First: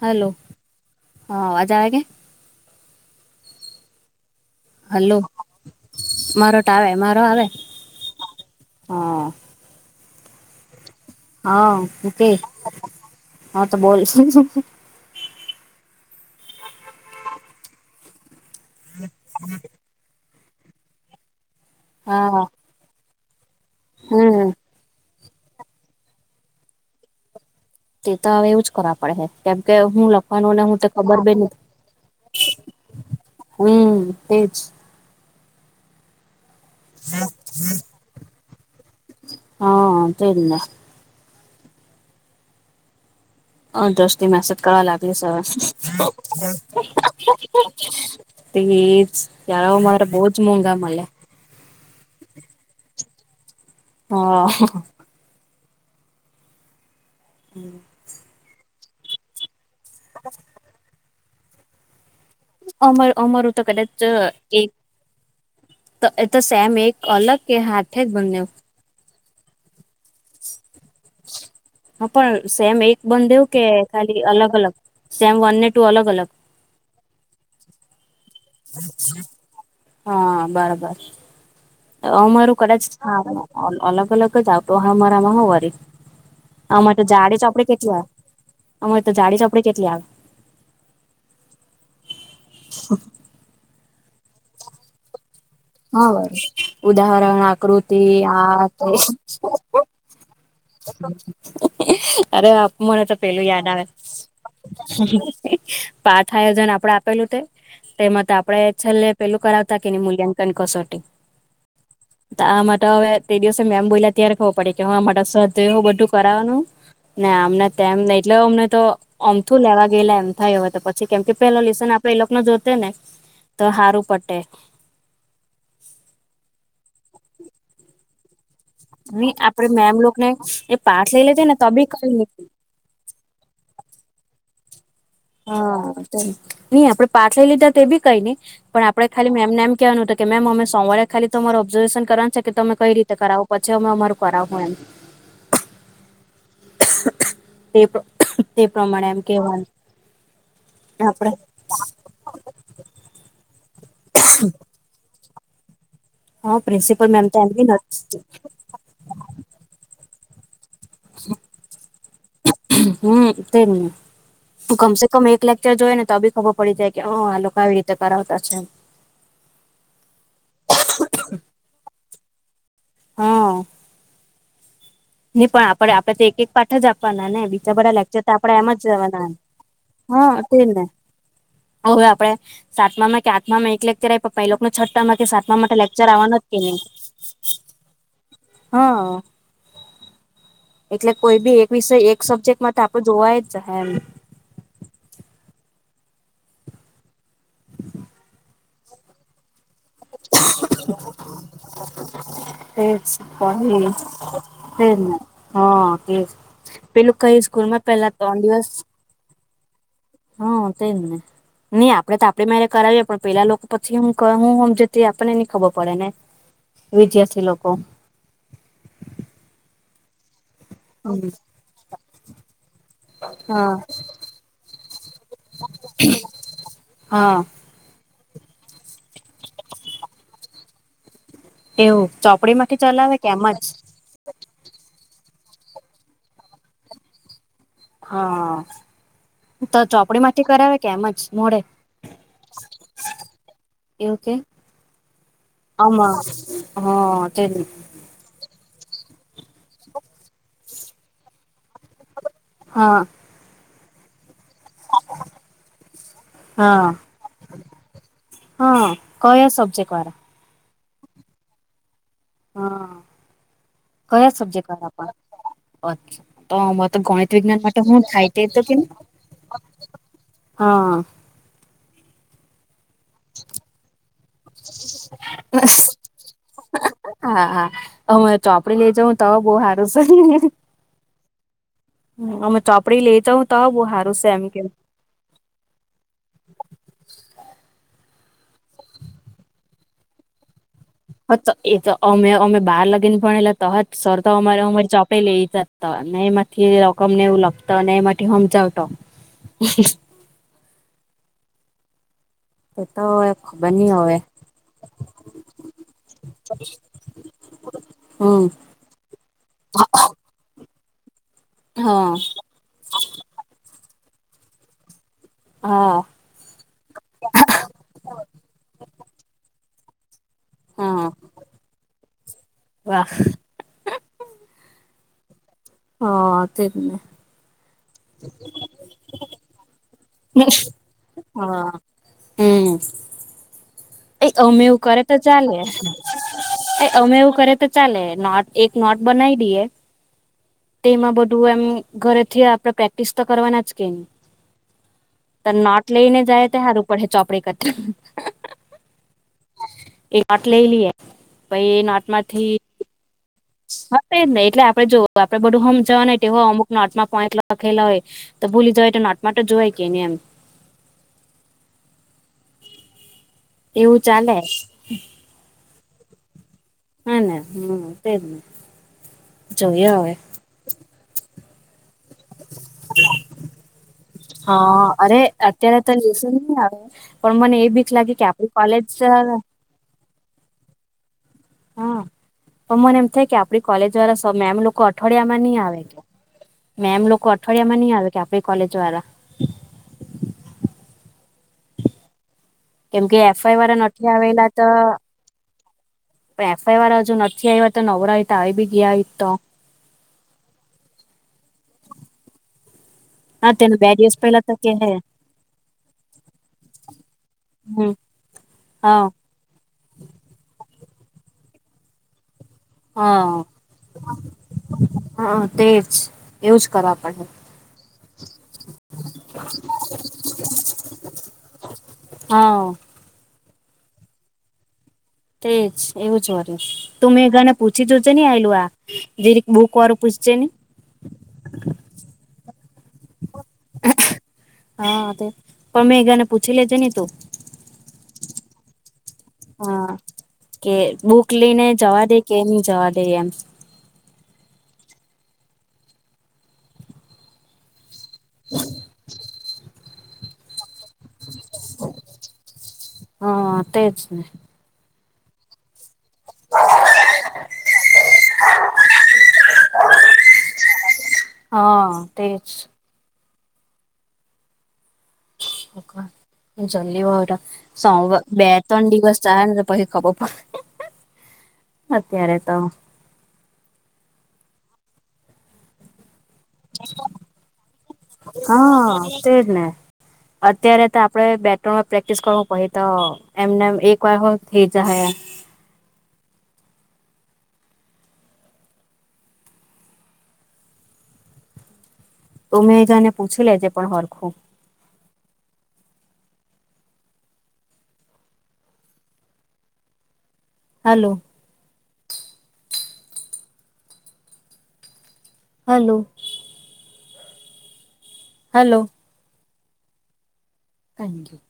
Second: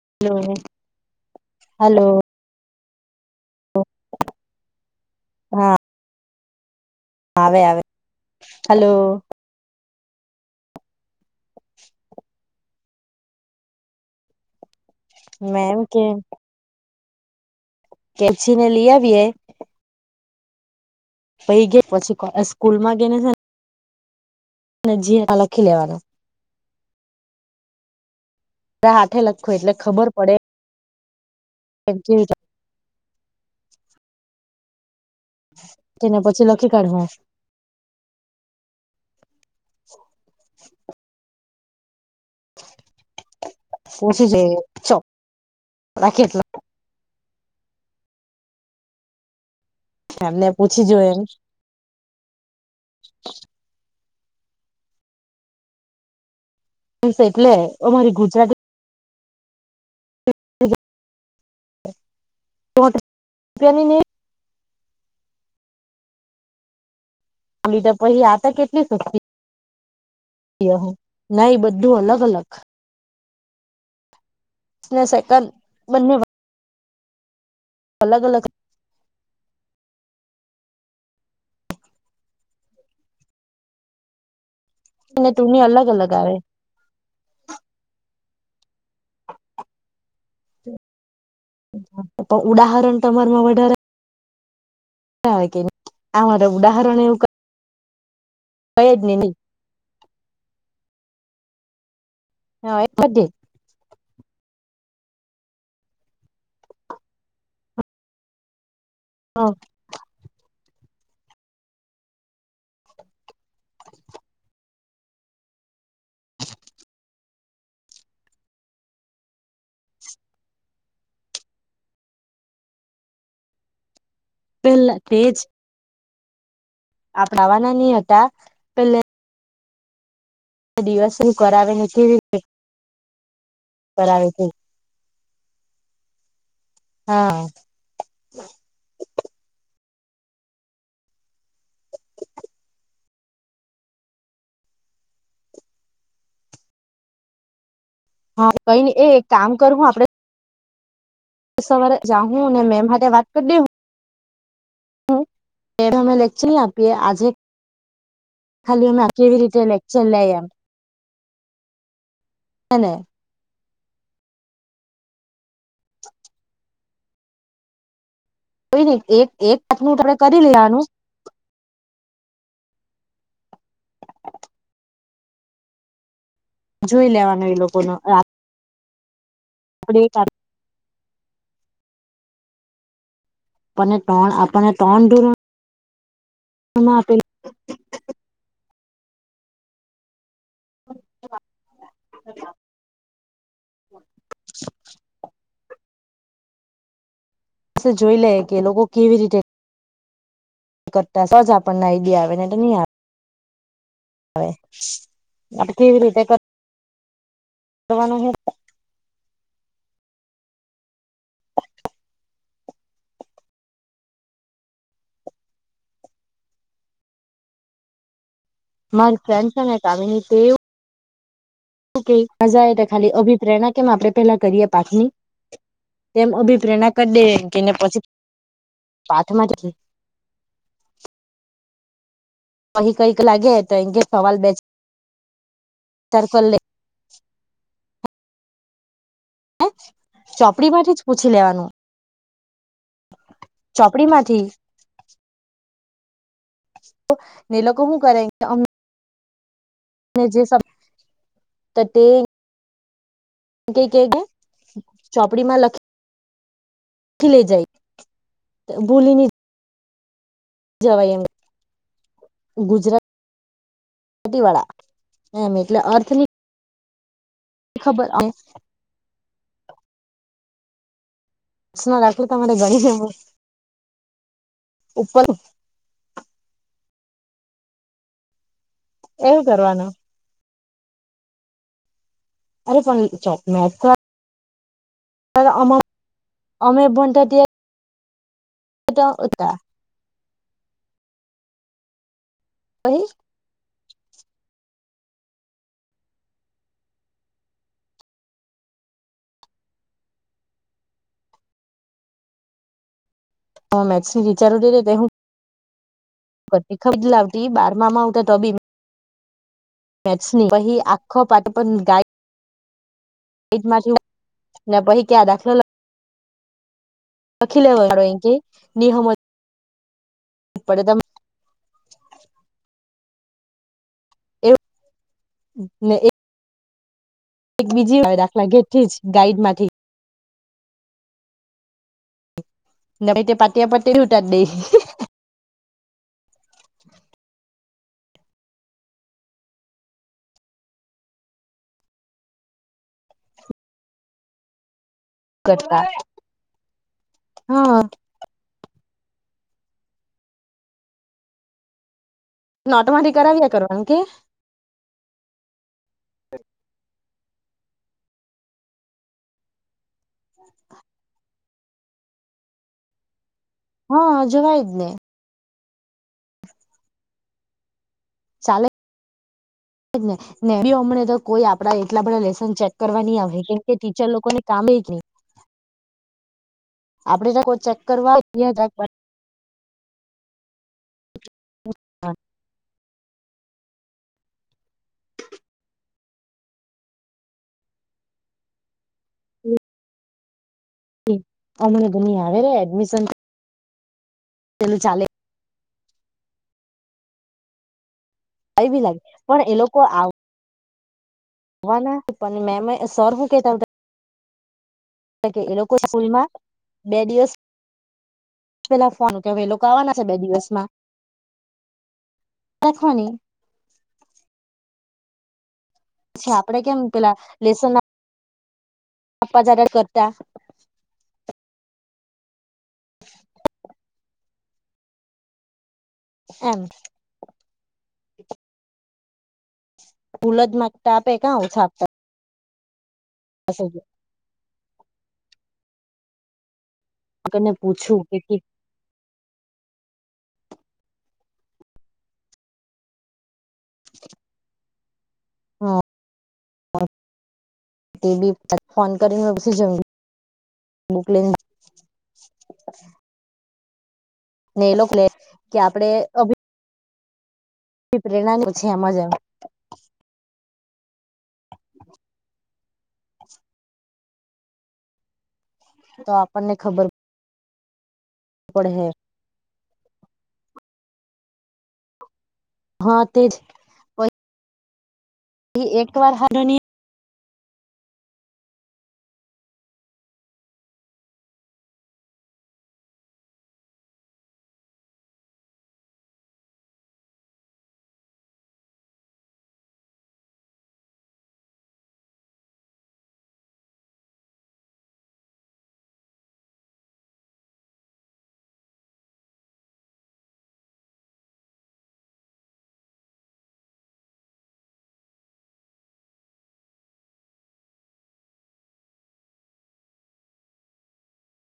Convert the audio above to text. Hello. હા અવાજ આવે કે? Hello hello. હા મારો તો આવે મારો આવે હલો હા. હા હું કેય હા તો બોલ. મે એમ કેમ કેલ્છી ને લીયાવયે પૈહિ ગય પછી કરા સ્કૂલ માં જઈને છે ને હા. અને જી માં લખી લેવાનું. તે તો હવે એવું જ કરવા પડે હાથે હે લખું કેમ એટલે કે હું ખબર પડે લખવાનું ને હું તે ખબર બી ની. [unintelligible] હમમ તેજ. તેમાં પછી લખી કાઢહું. હા તે જ ને. અ પૂછી દ્રષ્ટી જોઈ મેસેજ કરવા ચો લાગ્યું સ. રાખી એટલ તેજ મારે બહ જ એમને મોંગા પૂછી મળલ જોઈ એમ હાં. બસ એટલે અમારી ગુ. હ [unintelligible] [inaudible] હ [unintelligible] [unintelligible] અમર અમર હો તો કદાચ એક તો સેમ એક અલગ કે એલી તો હાથે જ પછી બંને આ તો કેટલી સુખી. એહો ના એ બઘું અલગ અલગ. બંધ દેવું કે ખાલી અલગ અલગ ને સેમ સેકન્ડ વન ને ટુ અલગ બંને અલગ અલગ અલગ. હા બરાબર. અ મારું કડાજ અલગ અલગ જ‌ આતો હારામાં ટુની હોરી. અલગ અલગ આવે અરે તો જાડીે ચોપડીે કેટલી આવે અરે તો જાડીે ચોપડી કેટલી આવે. પણ ઉદાહરણ તમારમાં વધારે. હા [unintelligible] [inaudible] હા બર ઉદાહરણ આકૃતિ આટ. કઈ જ નહી અરે આપ મને તો પેલું યાદ આવે. પાઠ આયોજન આપડે આપેલું તે. તેમાં તો આપડે છેલ્લે પેલું કરાવતા કે મૂલ્યાંકન કસોટી હ [unintelligible] [unintelligible] આ માટે હવે તે દિવસે મેમ બોલ્યા ત્યારે ખબર પડે કે હ આ સ બધું કરાવવાનું ના આમને તેમમ ન એટલે અમને તો આમથું લેવા ગેલા એમ થાય હય તો પછી કેમ કે પેલા લસન આપડે એ લોકોને જોતે ને. તો સારું પટે. પહેલા તેજ. આપડાવાના નહ હતા પેલે. ની આપડે મેમલોક ને એ પાસ લઈ હું લેતી ને ત કરાવે બી કઈ કેવી ની. કરાવે છે. હા નઈ આપડે પાઠ હા લઈ લીધા તો બી કઈ નઈ પણ આપ. આપણે ખાલી મેમને એમ કેહેવાનું હતું કે મેમ અમે સોમવારે ખાલી તમારે ઓબ્ઝર્વેશન કરવાનું છે કે તમે કઈ રીતે કરાવો પછી અમે અમારું કરાવ હો એમ. [inaudible] [unintelligible] તે હા તે કઈ નઈ પ્રમાણે એ એમ કામ કેવાનું. કરું આપડે ને આપડે. સવારે જા હું ને મેંમ હાતે વાત કરી દેઉ. હમ પેઢમે લે. હા પ્રિન્સિપલ મેમ તો એમ બી ખાલી અમે કેવી રીતે લેકચર લે એમ હેને હમ તેને. તું કમસે કમ એક લેકચર જોઈ ને તો બી ખબર પડી જાય કે હ આ લોકો આવી રીતે કરાવતા છેમ. એક એક વા નું તમે કરી લેવાનું. હું. [inaudible] [unintelligible] નઈ પણ આપણે આપડે તો એક એક પાઠ જ જોઈ આપવાના લેવાનું ને એ બીજા બધા લોકોનું લેક્ચર તો આપણેે એમાં જવાના. [inaudible] ઇ ને હવે આપણે સાતમામાં ક્યા મામાં એક આપણને લેક્ચર આવી ત્રણ પપ્પા એ આપણને લોકોકને ત્રણ છઠ્ઠામાં કે ધોરણમાં સાતમા માટે લેક્ચર આવવાના કેન‌ઈ. આપેલું હા. એટલે કોઈ બી એક વિષય એક સબ્જેક્ટમાં તો આપડે જોવાય જ એમ જોઈ લઈએ કે એ લોકો કેવી રીતે કરતા હશે. તો જ આપણને આઈડિયા આવે ને તો નહી આવે. [unintelligible] એ જ ને હ.. આપણે કેવી એ રીતે જ. પેલું કઈ સ્કૂલમાં પેલા કરવાનું હે ત્રણ દિવસ હ.. તે જ ને. ની આપડે તો આપડે મેરે કરાવીએ, પણ પેલા લોકો પછી હું કરે હું હમજે તે આપણને ની ખબર પડે ને. વિધાર્થી લોકો. મારી ફ્રેન્ડ છે ને કામિની. તે એવુ હમ. મજા એ કે ખાલી અભિપ્રાય ના હા કેમ આપડે પેહલા કરીએ પાછું નય તેમ અભિપ્રેરણા કર દઈએ હા કેને પછી [inaudible] પાથમાંથી એવું ચો કઈ કઈક લાગે તો [unintelligible] બેચાર કર લે. હા, તો ચોપડીમાંથી ચોપડી કરાવે કે માંથી એમ જ પૂછી મોઢે? લેવાનું ચોપડી એવું કે માંથી આમાં તો હા તે ને લોકો હું કરે આમ જે [inaudible] તો તે હા. [unintelligible] કે ચોપડીમાં લખી હા લઈ જાય હા ભૂલી ની કયા સબજેક્ટ વારા? જવાય એમ. હા ગુજરાત કયા સબ્જેક્ટ કરાવવા? એમ એટલે અચ્છા. અર્થની તો આમાં તો ગણિત વિજ્ઞાન માટે હું ખબર થાય તે તો કે. હા. [unintelligible] તમારે ગણી જ ઉપર હા હા. હું ચોપડી લે તમે એવું બઉ હારુ કરવાનું કર્યુ અમે અરે ચોપડી પણ લેતો ચો તો બહુ હારુ સે એમ કે. અમ [inaudible] અમે ભણતા ત્યાં તા ઉતા. હ તો એ તો અમે અમે બાર લગીન ભણેલા તો જ સર તો અમારે અમારી ચોપડી લઈધ એમાંથી રકમ ને એવું લખ તો અને એમાંથી હમજાવ તો. એ તો એ ખબ હ [unintelligible] વિચાર હું ખબ લાવતી બારમાં આવુ તો હમ બી [inaudible] પહિ આખો પાઠ પણ ગાય હા ગણિતમાં [unintelligible] પહિ ક્યાં દાખલો લખ હા. લખી લો અહીં આગળ એમ કે નિ હમજ પડદાં મ હા વાહ! એવું [unintelligible] હ તે જ ને. એક બીજી વા દાખલા ઘેરથી જ ગાઈડમાંથી. હા, હમ્મ. નવી તે પાત [unintelligible] એ અમે એવું કરે તો ચાલે. અમે એવું કરે તો ચાલે નોટ એક નોટ બનાવી દઈએ તેમાં બધું એમ ઘરેથી આપડે પ્રેક્ટિસ તો કરવાના જ કે. તે કરતા નોટ લઈને જાય તો હારુ પડે ચોપડી કરતા. હા એ નાટ લઈ લઈએ પાઈ એ નાટ માંથી નોટમાંંધથી કરાવીએ. હા તો એજ ને એટલે આપડે જો આપડે બધું હમજાવા તે હો અમુક નોટમાં પોઇન્ટ લખેલા હોય તો ભૂલી જવાય તો નોટમાંટ જોય કેની એમ. એવું હા ચાલે. જવાય જ ને હાને હમ્મ તેજને. ચાલે ને ને બી હમને તો કોઈ આપડા એટલા બધા લેસન ચેક કરવાની આવે કે તે ટીચર લોકો ને કામે હા કે. અરે અત્યારે તો લેસન નહી આવે આપડે પણ તો મને કોઈ એ ચેક બી કરવા લાગે કે આપડી કોલેજ હા, પણ મને એમ થાય કે આપડી કોલેજ વાળા એમ લોકો અઠવાડિયા માં નહી આવે કે. મેમ લોકો અઠવાડિયા માં નહી આવે કે આપણી કોલેજ વાળા. હમ્મ. હમ્મ, અમને તો આવે એ. કેમ કે એફ આઈ વાળા નથી આવેલા તો ચાલે એફ આઈ વાર હજુ નથી આવ તો નવરા હોય આઈ બી કઈ ગયા લાગે આતો. પણ એ લોકો આવ વાના કે પણ મેમે સરહું હા તેનું બે દિવસ પહેલા તો કે હે [unintelligible] એ લોકો સ્કૂલમાં બે દિવસ, હમ પેલા હા ફોન કે એ લોકો આવવાના છે બે દિવસમાં. રાખવાની હા, હા તે છે આપડે કેમ પેલા લેસન આપા જારે કરતા. હા. તેજ એવું જ હોર એમ તું મેંઘા ને પૂછી જોજ ને આલું આજે રી બૂકર ફૂલ જ ટા આપે કા હું છાપ. અસો. હા તે, પણ મેગાને પૂછી લેજે ને તું. કને પૂછું કે હા કે બુક લઈને જવા દે કે નઈ જવા દે એમ. હમ્મ તે બી ફોન કરીને પછી જવુ. બુકલિંગ હા તેજ. ને એ લોકો લે કે આપડે કે પ્રેરણા ને પછે આમાં જ હતા. હા તે જ. તો આપણને ખબર જંગલી વારા સોમવાર બે પડે હે ત્રણ દિવસ પછી ખબર પડે, અત્યારે તો હા તે જ. એક વાર હારુનિ હા તેજને. અત્યારે તો આપડે બે ત્રણ વાર પ્રેક્ટિસ કરું પડે તો. એમનેમ એક વાર હો થઈ જા હે. તું મેગાને પૂછી લેજે પણ હરખું. હાલો. હાલો. હાલો. Thank you.